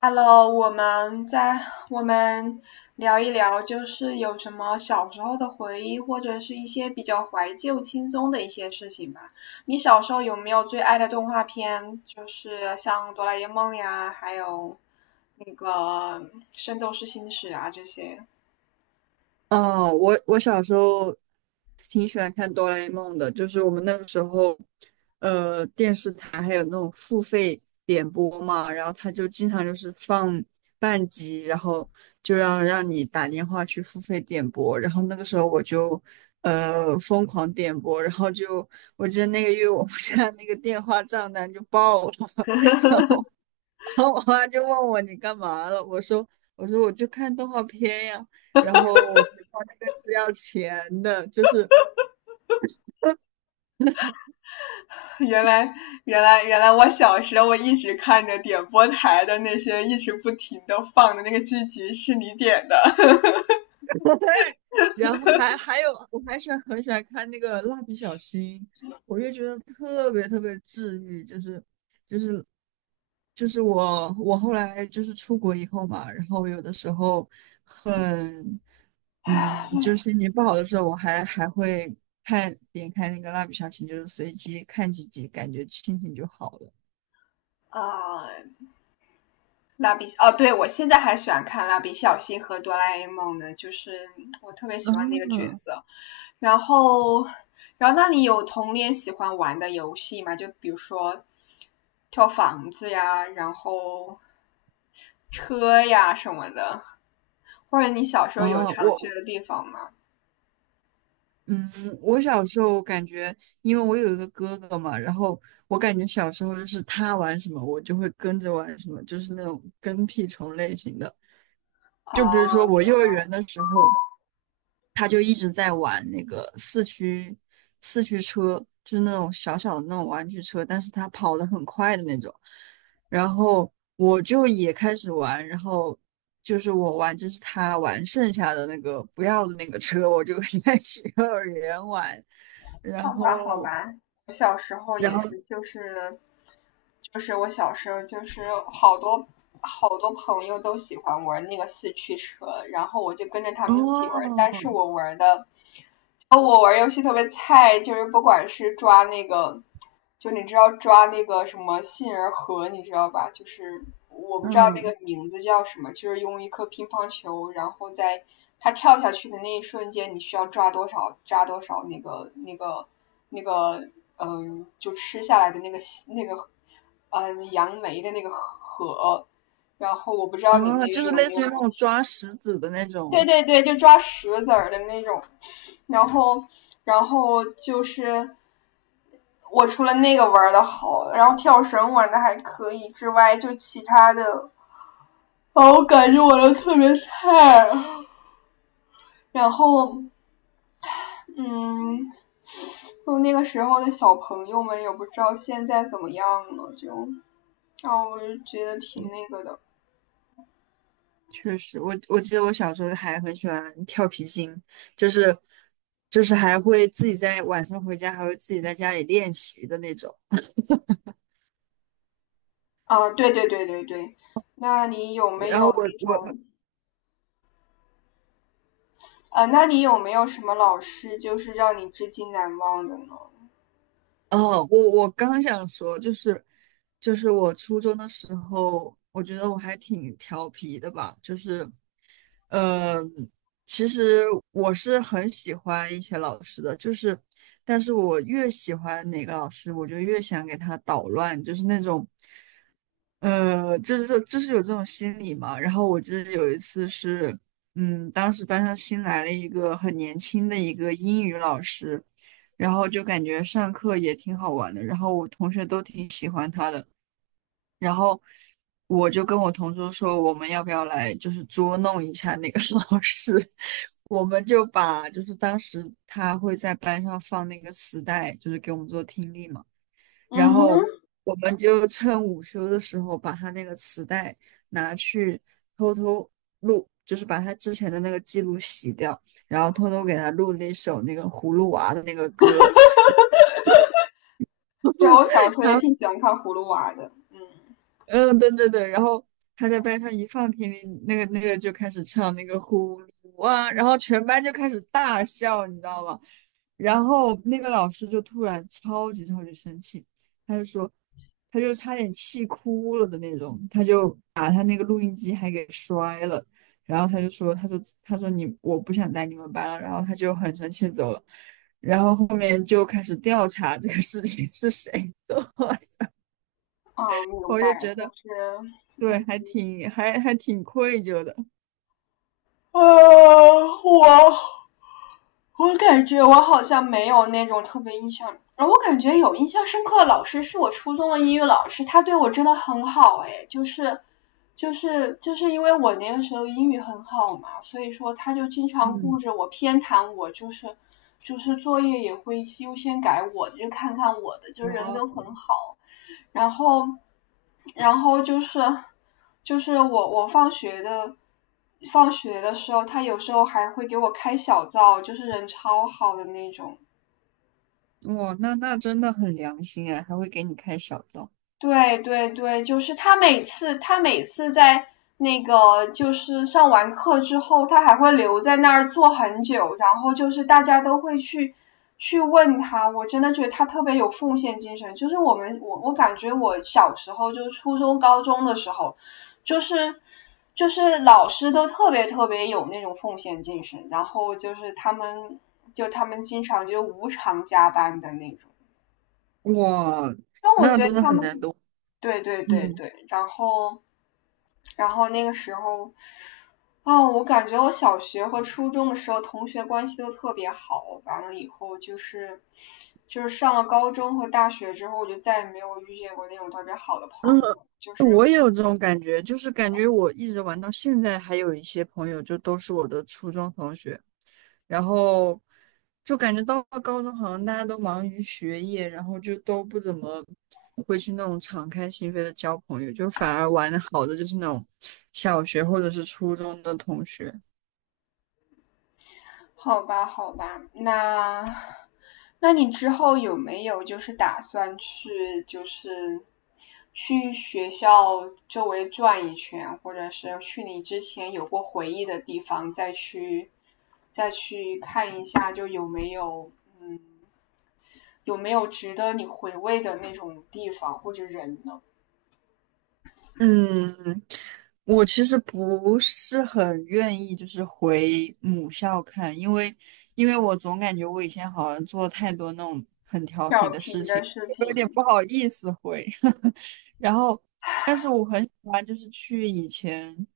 Hello，我们聊一聊，就是有什么小时候的回忆，或者是一些比较怀旧、轻松的一些事情吧。你小时候有没有最爱的动画片？就是像《哆啦 A 梦》呀，还有那个《圣斗士星矢》啊这些。哦，我小时候挺喜欢看哆啦 A 梦的，就是我们那个时候，电视台还有那种付费点播嘛，然后他就经常就是放半集，然后就让你打电话去付费点播，然后那个时候我就疯狂点播，然后就我记得那个月我们家那个电话账单就爆了，然后我妈就问我你干嘛了，我说我就看动画片呀，然后我才知道那个是要钱的，就是，原来，原来，原来，我小时候我一直看着点播台的那些一直不停的放的那个剧集是你点的。然后还有我还喜欢很喜欢看那个蜡笔小新，我就觉得特别特别治愈，就是我后来就是出国以后嘛，然后有的时候很就是心情不好的时候，我还会看点开那个蜡笔小新，就是随机看几集，感觉心情就好了。啊，蜡笔哦，对，我现在还喜欢看蜡笔小新和哆啦 A 梦呢，就是我特别喜欢那个角嗯。色。然后，然后，那你有童年喜欢玩的游戏吗？就比如说跳房子呀，然后车呀什么的，或者你小时候有哦，常去的地方吗？嗯，我小时候感觉，因为我有一个哥哥嘛，然后我感觉小时候就是他玩什么，我就会跟着玩什么，就是那种跟屁虫类型的。就比如说哦，我幼儿园的时候，他就一直在玩那个四驱车，就是那种小小的那种玩具车，但是他跑得很快的那种。然后我就也开始玩，然后就是我玩，就是他玩剩下的那个不要的那个车，我就 在幼儿园玩。然画画好后，玩，我小时候然也后是就是我小时候就是好多好多朋友都喜欢玩那个四驱车，然后我就跟着他们一起玩，但是哦，我玩游戏特别菜，就是不管是抓那个，就你知道抓那个什么杏仁核，你知道吧？就是我不知道那嗯，个名字叫什么，就是用一颗乒乓球，然后在它跳下去的那一瞬间，你需要抓多少抓多少那个，就吃下来的那个，杨梅的那个核。然后我不知道你们哦，那就边是有类没似有于那东种西。抓石子的那对种。对对，就抓石子儿的那种，然后然后就是我除了那个玩的好，然后跳绳玩的还可以之外，就其他的，啊，我感觉我都特别菜。然后嗯，就那个时候的小朋友们也不知道现在怎么样了，就啊，我就觉得挺那个的。确实，我记得我小时候还很喜欢跳皮筋，就是就是还会自己在晚上回家，还会自己在家里练习的那种。啊，对对对对对，那你有没然后有我那我种？啊，那你有没有什么老师就是让你至今难忘的呢？哦，我刚想说，就是我初中的时候，我觉得我还挺调皮的吧，就是呃，其实我是很喜欢一些老师的，就是但是我越喜欢哪个老师，我就越想给他捣乱，就是那种。就是有这种心理嘛。然后我记得有一次是，嗯，当时班上新来了一个很年轻的一个英语老师，然后就感觉上课也挺好玩的，然后我同学都挺喜欢他的，然后我就跟我同桌说，我们要不要来就是捉弄一下那个 老师。我们就把就是当时他会在班上放那个磁带，就是给我们做听力嘛。然嗯哼，后我们就趁午休的时候把他那个磁带拿去偷偷录，就是把他之前的那个记录洗掉，然后偷偷给他录那首那个葫芦娃的那个歌。对，我小时候也 挺喜欢看《葫芦娃》的。嗯，嗯，对对对，然后他在班上一放听力，那个就开始唱那个呼噜啊，然后全班就开始大笑，你知道吗？然后那个老师就突然超级超级生气，他就说，他就差点气哭了的那种，他就把他那个录音机还给摔了，然后他就说，他说你我不想带你们班了，然后他就很生气地走了，然后后面就开始调查这个事情是谁做的，啊，明我就白，觉就得。是对，嗯还挺愧疚的。啊，我感觉我好像没有那种特别印象啊，我感觉有印象深刻的老师是我初中的英语老师，他对我真的很好哎，就是，就是因为我那个时候英语很好嘛，所以说他就经常顾嗯。着我偏袒我，就是就是作业也会优先改我，就看看我的，就人哇。都很好，然后然后就是我放学的。放学的时候，他有时候还会给我开小灶，就是人超好的那种。哇，那那真的很良心哎，还会给你开小灶。对对对，就是他每次在那个就是上完课之后，他还会留在那儿坐很久，然后就是大家都会去问他，我真的觉得他特别有奉献精神。就是我们我感觉我小时候就是初中高中的时候，就是就是老师都特别特别有那种奉献精神，然后就是他们经常就无偿加班的那种，哇，让我那觉得真的他很们。难得。对对对嗯。对，然后，那个时候，啊，我感觉我小学和初中的时候同学关系都特别好，完了以后就是，就是上了高中和大学之后，我就再也没有遇见过那种特别好的嗯，朋友。我也有这种感觉，就是感觉我一直玩到现在，还有一些朋友就都是我的初中同学，然后就感觉到了高中好像大家都忙于学业，然后就都不怎么会去那种敞开心扉的交朋友，就反而玩的好的就是那种小学或者是初中的同学。好吧，好吧，那你之后有没有就是打算去就是去学校周围转一圈，或者是去你之前有过回忆的地方再去看一下，就嗯有没有值得你回味的那种地方或者人呢？嗯，我其实不是很愿意，就是回母校看，因为我总感觉我以前好像做了太多那种很调皮调的事皮的情，事 我有点情。不好意思回。然后，但是我很喜欢就是去以前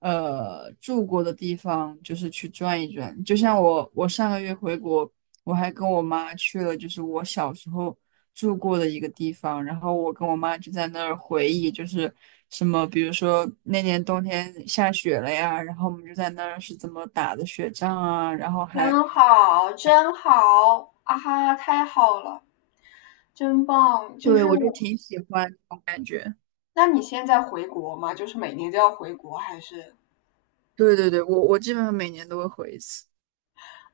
住过的地方，就是去转一转。就像我上个月回国，我还跟我妈去了，就是我小时候。住过的一个地方，然后我跟我妈就在那儿回忆，就是什么，比如说那年冬天下雪了呀，然后我们就在那儿是怎么打的雪仗啊，然后还，真好，真好，啊哈，太好了，真棒！就对，是我就我，挺喜欢这种感觉。那你现在回国吗？就是每年都要回国，还是对对对，我我基本上每年都会回一次。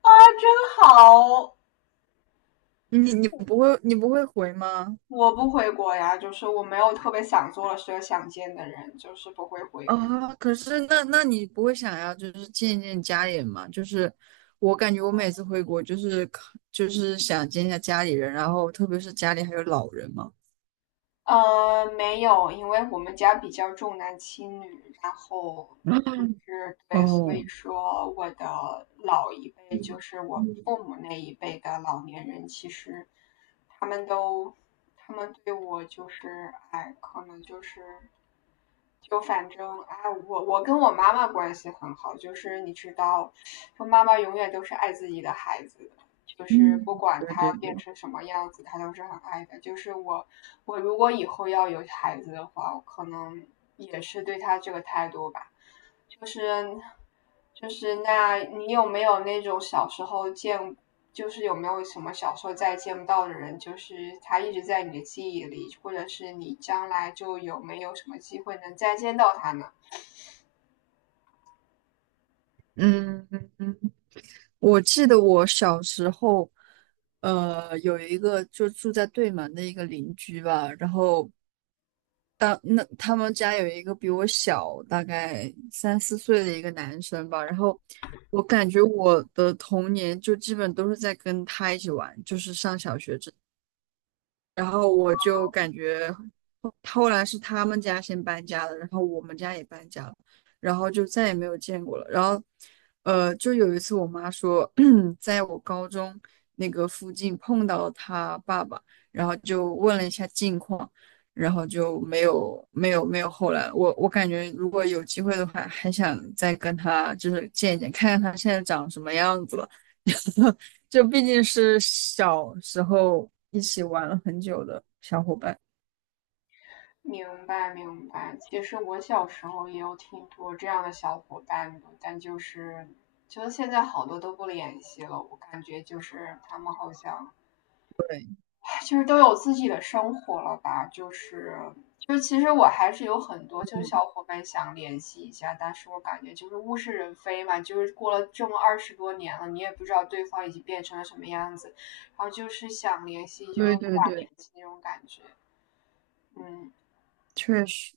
啊？真好，你不会回吗？我不回国呀，就是我没有特别想做的事、想见的人，就是不会回国。啊，可是那那你不会想要就是见见家里人吗？就是我感觉我每次回国就是想见一下家里人，然后特别是家里还有老人嘛。没有，因为我们家比较重男轻女，然后就 是对，所以哦，说我的老一辈，就嗯。是我嗯。父母那一辈的老年人，其实他们都，他们对我就是，哎，可能就是，就反正，哎，我跟我妈妈关系很好，就是你知道，我妈妈永远都是爱自己的孩子，就是嗯，不管对他对变对，成什么样子，他都是很爱的。就是我，我如果以后要有孩子的话，我可能也是对他这个态度吧。就是，就是，那你有没有那种小时候见，就是有没有什么小时候再见不到的人，就是他一直在你的记忆里，或者是你将来就有没有什么机会能再见到他呢？嗯，我记得我小时候，有一个就住在对门的一个邻居吧，然后当那他们家有一个比我小大概三四岁的一个男生吧，然后我感觉我的童年就基本都是在跟他一起玩，就是上小学这，然后我就感觉后来是他们家先搬家了，然后我们家也搬家了，然后就再也没有见过了。然后，就有一次我妈说，在我高中那个附近碰到了他爸爸，然后就问了一下近况，然后就没有后来。我我感觉如果有机会的话，还想再跟他就是见一见，看看他现在长什么样子了。就毕竟是小时候一起玩了很久的小伙伴。明白明白，其实我小时候也有挺多这样的小伙伴的，但就是现在好多都不联系了，我感觉就是他们好像 对。就是都有自己的生活了吧，就其实我还是有很多就是嗯。小伙伴想联系一下，但是我感觉就是物是人非嘛，就是过了这么20多年了，你也不知道对方已经变成了什么样子，然后就是想联系对就无对法联对，系那种感觉，嗯。确实。